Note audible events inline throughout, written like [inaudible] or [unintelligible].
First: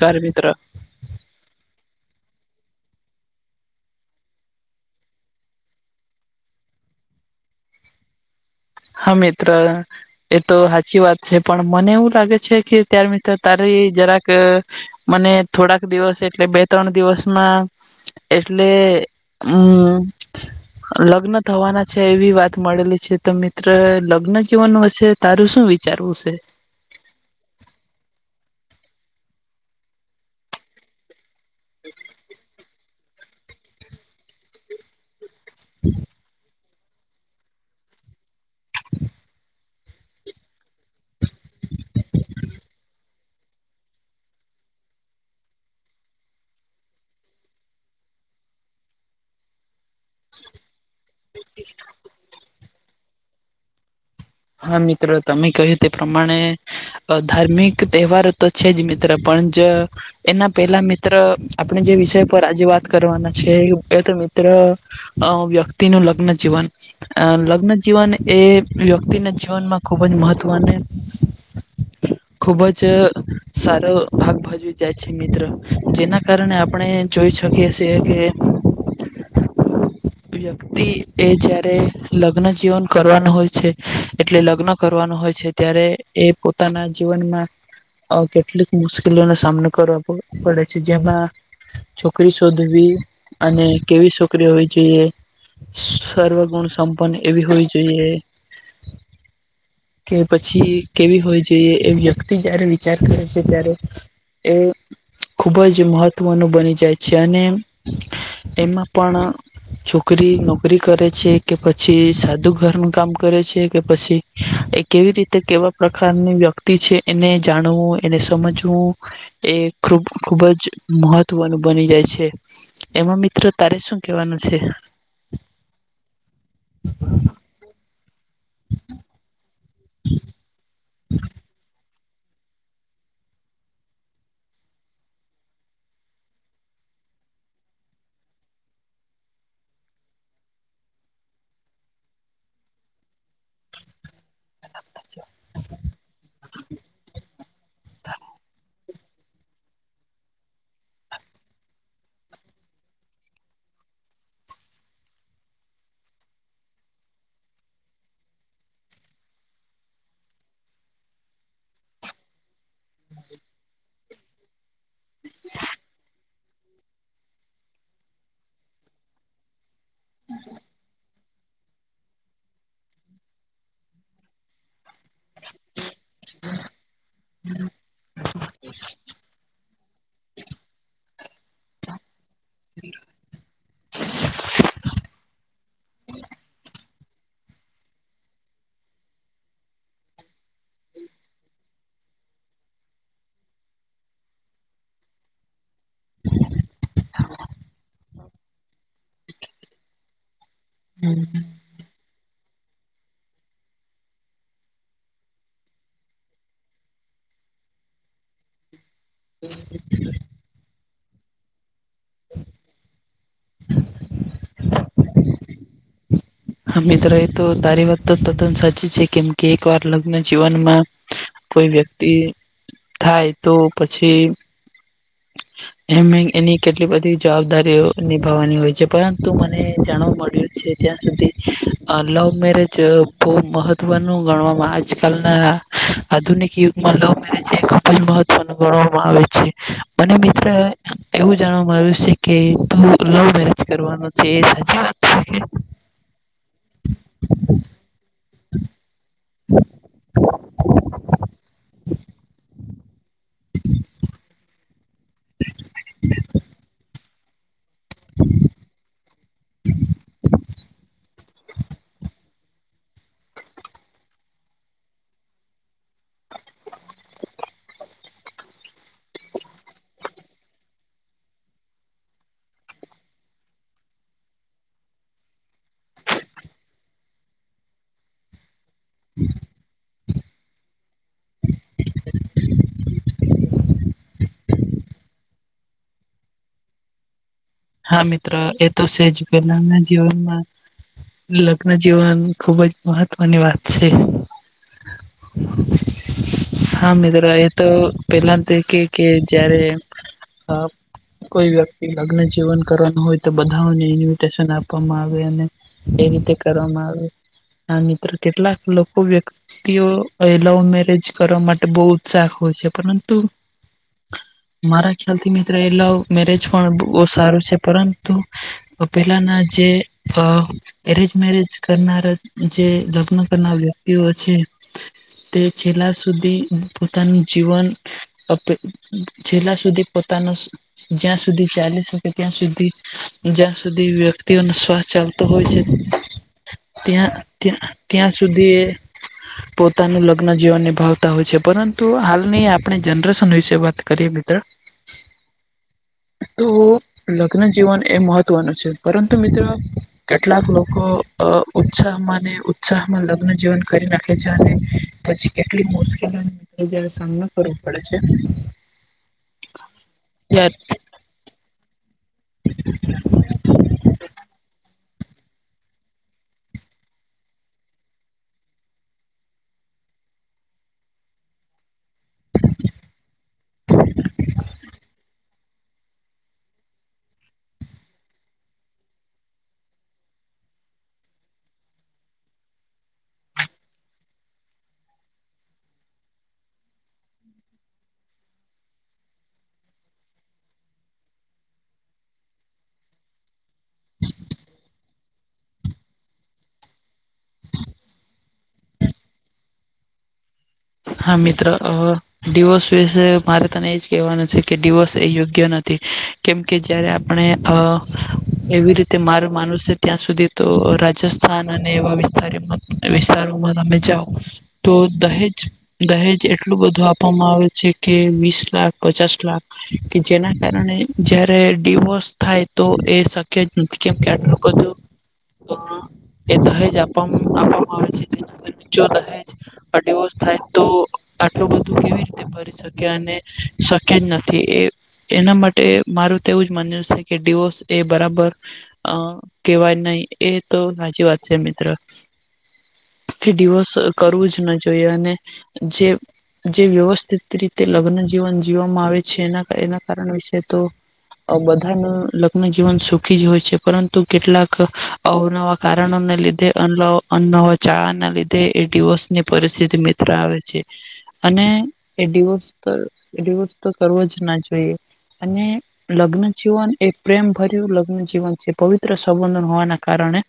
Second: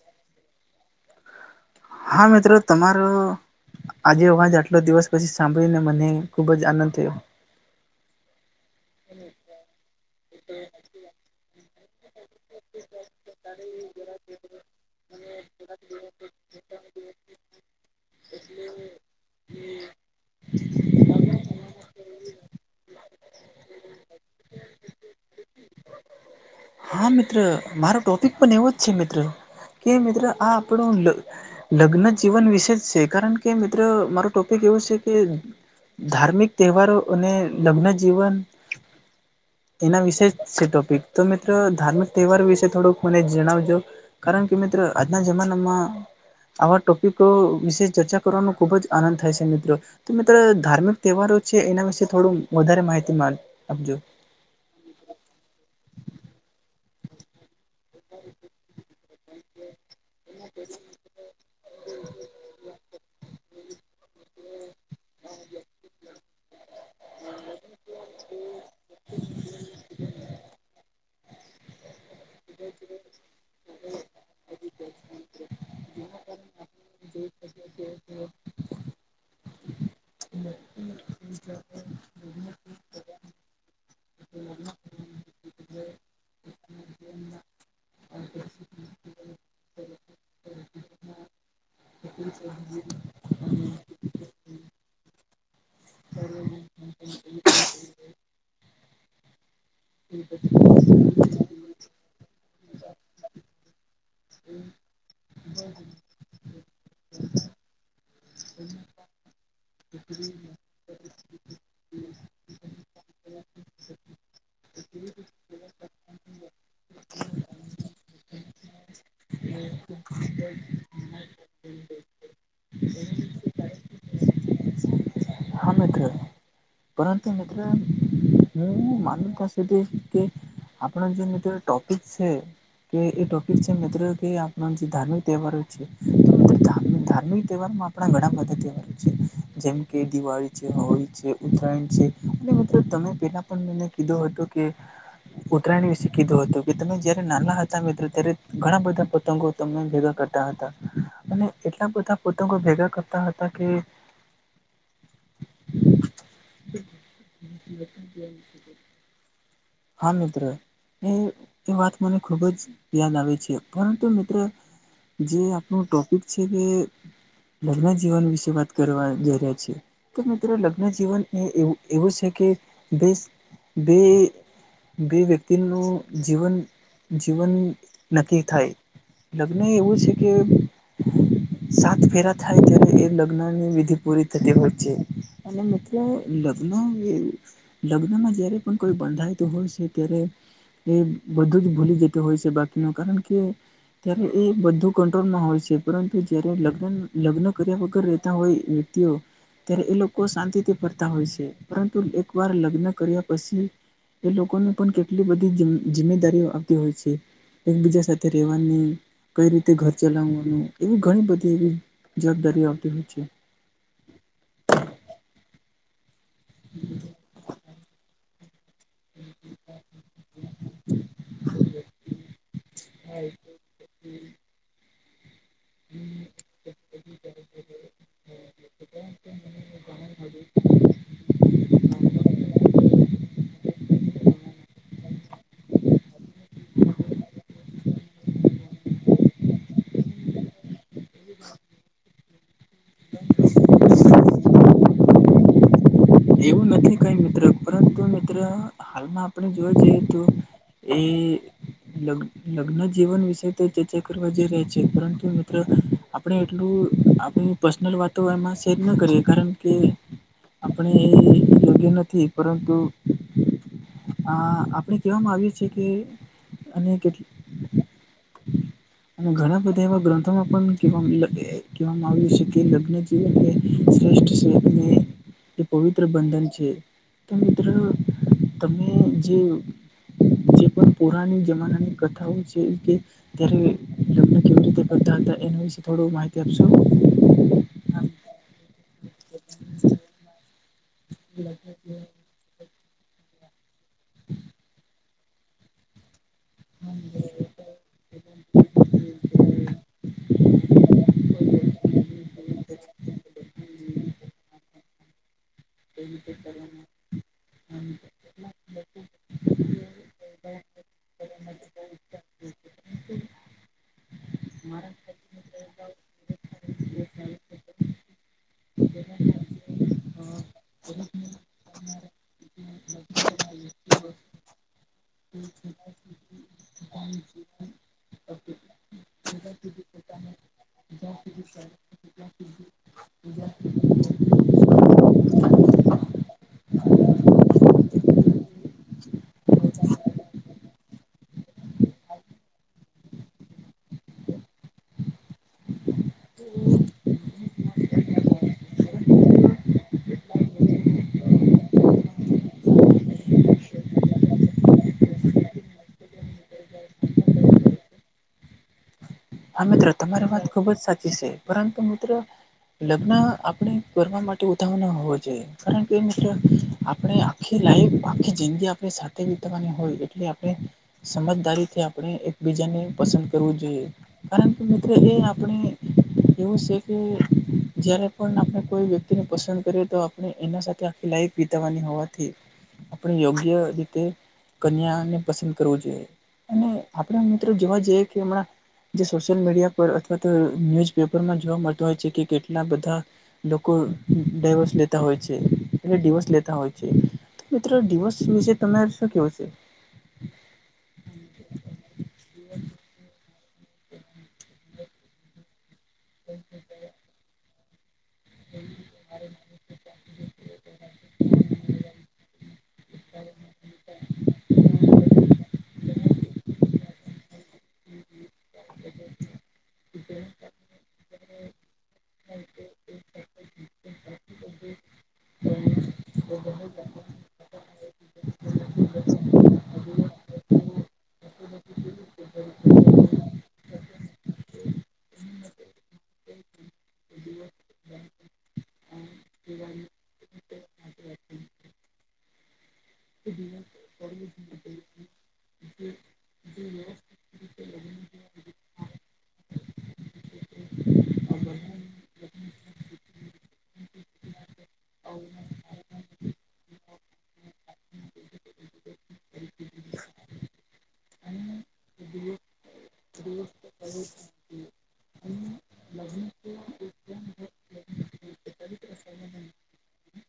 ઘારે મિત્ર હા મિત્રો તમારો આજે અવાજ આટલો દિવસ પછી સાંભળીને મને ખુબ જ આનંદ થયો. હા મિત્ર. એ તો સાચી વાત છે પણ મને એવું લાગે છે કે ત્યાર મિત્ર તારી જરાક અહ મને થોડાક દિવસ એટલે બે ત્રણ દિવસમાં એટલે અમ્મ લગ્ન થવાના છે એવી વાત મળેલી છે તમે તે લગ્ન જીવન વીશેે તારું શું વિચારવું છે? હા મિત્ર મારો ટૉપિક પણ એવો જ છે મિત્ર કે મિત્ર આ આપણો લ લગ્ન જીવન વિશે જ છે કારણ કે મિત્ર મારો ટોપિક એવું છે કે ધાર્મિક તહેવારો અને લગ્ન જીવન એના વિશે છે ટોપિક તો મેં ધાર્મિક તહેવાર વિશે થોડુંક મને જણાવજો કારણ કે મિત્ર આજના જમાનામાં આવા ટોપિકો વિશે ચર્ચા કરવાનો ખૂબ જ થાય છે મિત્ર. તો મિત્રો ધાર્મિક તહેવારો છે એના વિશે થોડું વધારે માહિતી માર આપજો. હા મિત્ર તમે કહ્યું તે પ્રમાણે અહ ધાર્મિક તહેવારો તો છે જ મિત્ર પણ જ એના પેલા મિત્ર આપણે જે વિષય પર આજે વાત કરવાના છે એ તો મી પ્ર અહ વ્યક્તિનું લગ્નજીવન લગ્નજીીવન એ વ્ય ક્તિના જીવનમાં ખુબ જ મહત્વને ખુબ જ સારો ભાગ ભજવી જાય છે મત્ર જેના કારણે આપણે જોઈ શકીએ છે કે વ્યક્તિ એ જ્યારે લગ્ન જીવન કરવાના હોય છે એટલે લગ્ન કરવાનું હોય છે ત્યારે એ પોતાના જીવનમાં આ કેટલીક મુશ્કેલીઓનો સામનો કરવા પડે છે જેમાં છોકરી શોધવી અને કેવી છોકરીઓ જોઈએ સર્વગુણ સંપન્ન એવી હોવી જોઈએ. કે પછી કેવી હોય જોઈએ એ વ્યક્તિ જય્યારે વિચાર કરે છે ત્યારે એ ખૂબ જ મહત્વનું બની જાય છે અને એમાં પણ છોકરી નોકરી કરે છે કે પછી સાદું ઘરનું કામ કરે છે કે પછી એ કેવી રીતે કેવા પ્રકારની વ્યક્તિ છે એને જાણવું એને સમજવું એ ખૂબ ખૂબ જ મહત્વનું બની જાય છે. એમાં મિત્રો તારે શું કેવાનું છે? હા મિત્ર, પરંતુ મિત્ર હું માનતાથી છે કે આપના જે ટોપિક છે કે એ ટોપિક છે મિત્રો કે આપના જે ધાર્મિક તહેવારો છે ધામિ-ધાર્મિક તહેવારમાં આપણા બધા તહેવારો છે જેમ કે દિવાળી છે હોળી છે થૅન્ક છે અને મિત્ર તમે પેલા પણ મને કીધું હતો કે ઉત્તરાયણ વિશે કીધું હતું કે તમે જય્યારે નાના હતા મિત્રો ત્યારે ઘણા બધા પતંગો તમને ભેગા કરતા હતા અને એટલા બધા પતંગો ભેગા કરતા હતા કે [inaudible] હા મિત્ર એ તે વાત મને ખૂબ જ યાદ આવે છે પરંતુ મિત્ર જે આપણું ટોપિક છે તે લગ્ન જીવન વિશે વાત કરવા જઈ રહ્યા છે. તો મિત્રો લગ્નજીીવન એ એવું છે કે બેસ બે. બે વ્યક્તિનું જીવન જીવન નક્કી થાય લગ્ન એવું છે કે સાત ફેરા થાય ત્યારે એ લગ્નની વિધિ પૂરી થતી હોય છે અને મિત્રો લગ્ન લગ્નમાં જયારે પણ કોઈ બંધા--ય હોય છે ત્યારે એ બધું જ ભૂલી જતા હોય છે બાકીનું કારણ કે ત્યારે એ બધું કંટ્રોલમાં હોય છે પરંતુ જ્યારે લગ્ન લગ્ન કર્યા વગર રહેતા હોય. તેઓ ત્યારે એ લોકો શાંતિથી ફરતા હોય છે પરંતુ એક વાર લગ્ન કર્યા પછી. એ લોકો ને પણ કેટલી બધી જીજિમેદારીઓ આવતી હોય છે એકબીજા સાથે રહેવાની. કઈ રીતે ઘર ચલાવવાવુ એવી ઘણી બધી એવી જવાબદારીઓ આવતી હોય છે. હા મિત્ર એતો તારી વાત તો તદન સાચી. સાચી છે કેમ કે એક વાર લગ્ન જીવનમાં કોઈ વ્યક્તિ. થાય તો પછી. [inaudible] એમ. એની કેટલી બધી જવાબદારીઓ નિભાવવાની હોય છે પરંતુ મને જાણવા મળ્યું છે. ત્યાં સુધી અ લવ મેરેજ બહુ મહત્ત્વનું ગણવામાં આવે છે આજકાલના‌ આધુનિક યુગમાં લવ મેરેજ એ ખૂબ જ મહત્વનું ગણવામાં આવે છે અને મિત્ર. એવું જાણવામાં આવ્યું છે કે તુ લવ મેરેજ કરવાના છો એ સાચી વાત છે કે. એવું નથી કઈ મિત્ર પરંતુ મિત્ર હાલમાં. આપણે જોવા જઇએ તો એ લગ્ન લગ્ન જીવન. વિશે તો ચર્ચા કરવા જઈ રહ્યા છે પરંતુ મિત્રો આપણે એટલું આપણુ. પર્સનલ વાતો આમાં શેર ન કરીએ કારણ કે. આપણે એ યોગ્ય નથી પરંતુ. હા આપણે કહેવામાં આવીયુ છે કે અને કેટલી. ઘણા બધા એવા ગ્રંથોમાં પણ કહેવા કહેવામાં આવ્યું છે કે લગ્ન જીવન. શ્રેષ્ઠ છે જે પવિત્ર બંધન છે તો મિત્ર. તમને જે. જે પણ પુરાની જમાનાની કથાઓ છે કે ત્યારે. લગન કેવી રીતે કરતા હતા. એના વિશે થોડી માહિતી આપશો. હા મિત્ર એતો છે જ પહેલાના જીવનમાં. લગ્ન જીવન ખૂબ જ મહત્વ ની વાત છે. હા મિત્ર એ તો. પહેલા તો કે કે જયારે અ કોઈ વ્યક્તિ લગ્ન જીવન. લગ્ન કરવાના હોય તો બધાને ઇન્વિટેશન આપવામાં આવે અને. એ રીતે કરવામાં. આવે આ મિત્ર કેટલાક લોકો વ્યક્ તિઓ લવ મેરેજ કરવા માટે બહુ ઉત્સાહ હોય છે પરંતુ. [inaudible] મારા ખ્યાલ થી મિત્ર એ લવ મેરેજ પણ. સારું છે પરંતુ પહેલાના જે અ. એરેન્જ મેરેજ કરનારા જે લગ્ન કરનાર વ્યક્તિઓ છે. તે છેલ્લા સુધી પોતાનું જીવન. છેલ્લા સુધી પોતાનો જ્યાં સુધી ચાલી શું. કે ત્યાં સુધી જ્યાં સુધી વ્યક્તિઓનો શ્વાસ ચાલતો હોય છે. ત્યાં ત્યા ત્યાં સુધી એ‌ પોતાનું લગ્ન જીવન નિભાવતા હોય છે. પરંતુ હાલની આપણે જનરેશન વિશે વાત કરીએ મિત્ર. [inaudible] તો લગ્ન જીવન એ મહત્વનું છે. પરંતુ મિત્ર કેટલાક લોકો અ ઉત્સાહમાં ને ઉત્સાહમાં લગ્ન જીવન કરી નાખે છે ને પછી કેટલી મુશ્કેલીનો મિત્ર જયારે સામનો કરવો પડે છે. હા મિત્ર તમારી વાત ખુબ જ ત્યારે સાચી છે. પરંતુ મીત ત્ર લગ્ન આપણે કરવા માટે ઉતાવળ ન હોવો છે. કારણ કે મિત્ર આપણે આખી લાઈફ, આખી જિંદગી આપણે સાથે વિતાવાની હોય. એટલે આપણે સમજદારીથી આપણે એકબીજાને પસંદ કરવું જોઈએ. કારણ કે મિત્ર એ આપણે એવું છે કે જયારે પણ આપણે કોઈ વ્યક્તિને પસંદ કરીએ તો આપ ને એના સાથે આખી લાઈફ વિતાવવાની હોવાથી આપણે યોગ્ય રીતે કન્યાને પસંદ કરવું જોઈએ. અને આપણે મિત્ર જોવા જઈએ કે હમણાં જે સોશિયલ મીડિયા પર અથવા તો ન્યુઝપેપરમાં જોવા મળતા હોય છે કે કેટલા બધા લોકો ડાયવોર્સ લેતા હોય છે. એટલે ડીવોર્સ લેતા હોય છે. મિત્રો ડિવોર્સ વિશે તમારે શું કેવું છે? હા મિત્ર અ ડિવોર્સ વિશે મારે તને એજ કહેવાનું છે કે ડિવોર્સ એ યોગ્ય નથ થી કેમ કે જ્યારે આપણે અ [inaudible] એવી રીતે મારે માનવુ છે ત્યાં સુધી તો રાજસ્થાન અને એવા વિસ્તારમાં વિસ્તારોમાં તમે જાઓ તો દહેજ દહેજ એટલું બધું આપવામાં આવે છે કે વીસ લાખ, પચાસ લાખ કે જેના કારણે જયારે ડિવોર્સ થાય તો એ શક્ય નથી કેમ કે આટલું હજુ અ એ દહેજ આપવામાં આપવામાં આવે છે. જેની અંદર નીચો દહેજ અ ડિવોર્સ થાય તો આટલું બધું કેવી રીતે ભરી શકે. અને શક્ય જ નથી એ એના માટે મારું તો એવું જ માન્ય છે કે ડિવોર્સ એ બરાબર અ કેહેવાય નહી. એતો સાચી વાત છે મિત્ર. કે ડિવોર્સ કરવું જ ન જોઈએ અને જે જે વ્યવસ્થિત રીતે લગ્ન જીવન જીવવા માં આવે છે એના એના કારણ વિશે તો અ બધાનું લગ્નજીવન સુખી જ હોય છે. પરંતુ કેટલાક અવનવા કારણોને લીધે અન અનનવા ચાળાને લીધે એ ડીવોર્સની પરિસ્થિતિ મિત્ર આવે છે. અને એ ડીવોર્સ તો ડિવોર્સ તો કરવો જ ના જોઈએ. અને લગ્ન જીવન એ પ્રેમ ભર્યું લગ્ન જીવન છે. પવિત્ર સંબંધન હોવાના કારણે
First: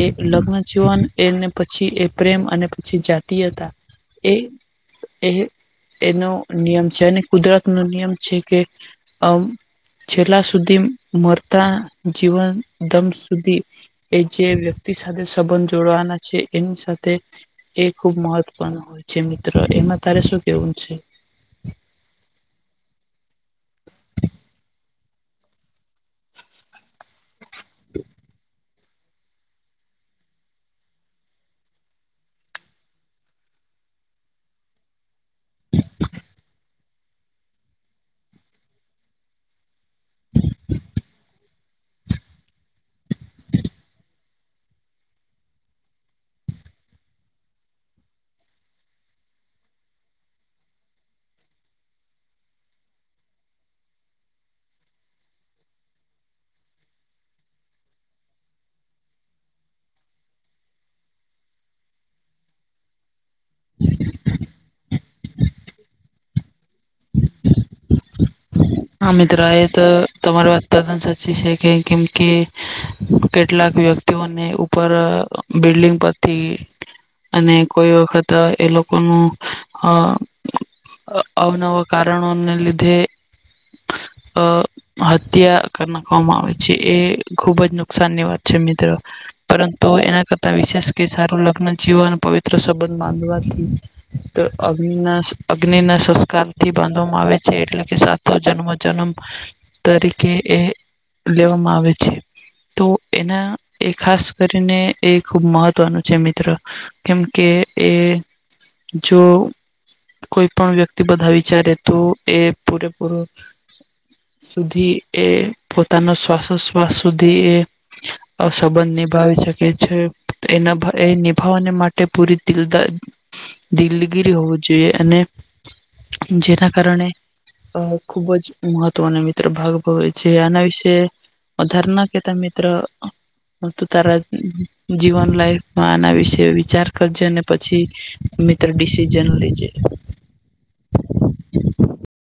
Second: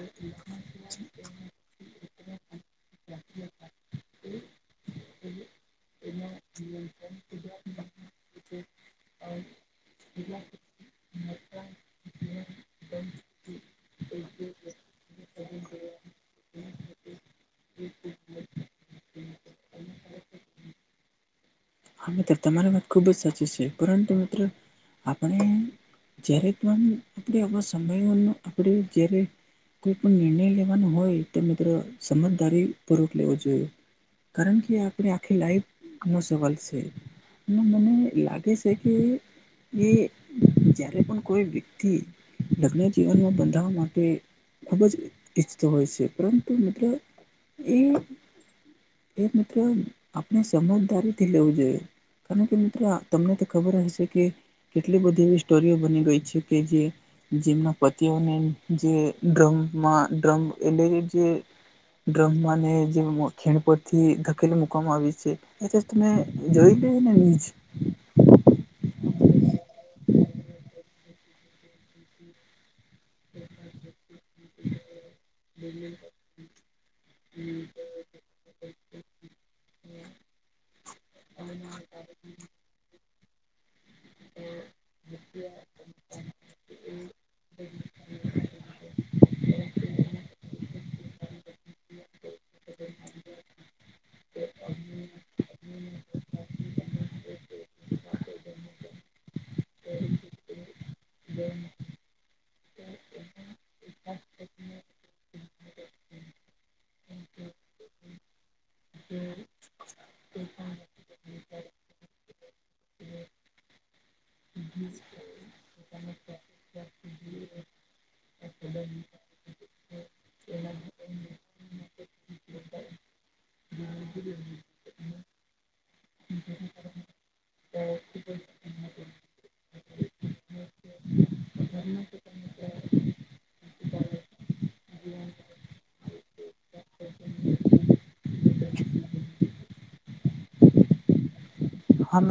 એ લગ્ન જીવન એમને પછી એ પ્રેમ અને પછી જાતિયતા એ એ એનો નિયમ છે અને કુદરતનો નિયમ છે કે આમ છેલ્લા સુધી મરતા જીવન દમ સુધી એ જે વ્યક્તિ સાથે સંબંધ જોડવાના છે એની સાથે એ ખુબ મહત્વપૂર્ણ હોય છે મિત્ર એમાં તારે શું કેવું છે? હા મિત્ર તમારી વાત ખુબ જ સાચી છે. પરંતુ મિત્ર આપણે જયારે પણ આપણે આમાં સમયોનો આપણે જ્યારે કોઈ પણ નિર્ણય લેવાનો હોય, તો મિત્ર સમજદારી પૂર્વક લેવો જોઈએ. કારણ કે આપણે આખી લાઈફ નો સવાલ સ સે. એમાં મને લાગે સે કે એ જ્યારે પણ કોઈ વ્યક્તિ લગ્ન જીવનમાં બંધાવા માટે ખૂબ જ ઈચ્છતો હોય છે. પરંતુ મતલબ એ એ મિત્ર આપણે સમજદારી થી લેવું જોઈએ. કારણ કે મિત્ર તમને તો ખબર જ હશે, કે કેટલી બધી એવી સ્ટોરીઓ બની ગઈ છે, કે જે જેમના પતિઓને જે ડ્રમમાં ડ્રમ એટલે કે જે ડ્રમમાંને જે ખીણ પરથી ધકેલી મુકવામાં આવી છે. [unintelligible] જોઈ લેઈ ને નીચ હા મિત્ર. એ તો તમારી વાત તદન સાચી છે. કે કેમ કે કેટલાક વ્યક્તિઓને ઉપર બિલ્ડિંગ પરથી અને કોઈ વખત એ લોકોનું અહ અહ અવનવા કારણોને લીધે અહ હત્યા કર નાખવામાં આવે છે. એ ખુબ જ નુકસાનની વાત છે મિત્ર. પરંતુ એના કરતા વિશેષ કે સારું લગ્ન જીવન, પવિત્ર સંબંધ બાંધવાથી તો અગ્નિના અગ્નિના સંસ્કારથી બાંધવામાં આવે છે. એટલે કે સાત ત જન્મોજન્મ તરીકે એ લેવામાં આવે છે. તો એના એ ખાસ કરીને એ ખુબ મહત્વનું છે મિત્ર. કેમ કે એ જો કોઈ પણ વ્યક્તિ બધા વિચારે તો એ પૂરે પૂરો સુધી એ પોતાનો શ્વાસોશ્વાસ સુધી એ [inaudible] અહ સંબંધ નિભાવી શકે છે. તેના ભ એ નિભાવવાને માટે પૂરી દિલદાર દિલગીરી હોવી જોઈએ. અને જેના કારણે અહ ખુબ જ મહત્વના મિત્ર ભાગ ભવે છે. આના વિશે વધાર ના કહેતા મિત્ર. હું તું તારા જીવન લાઈફમાં આના વિશે વિચાર કરજે. અને પછી મિત્ર ડિસિઝન લેજે. હા મે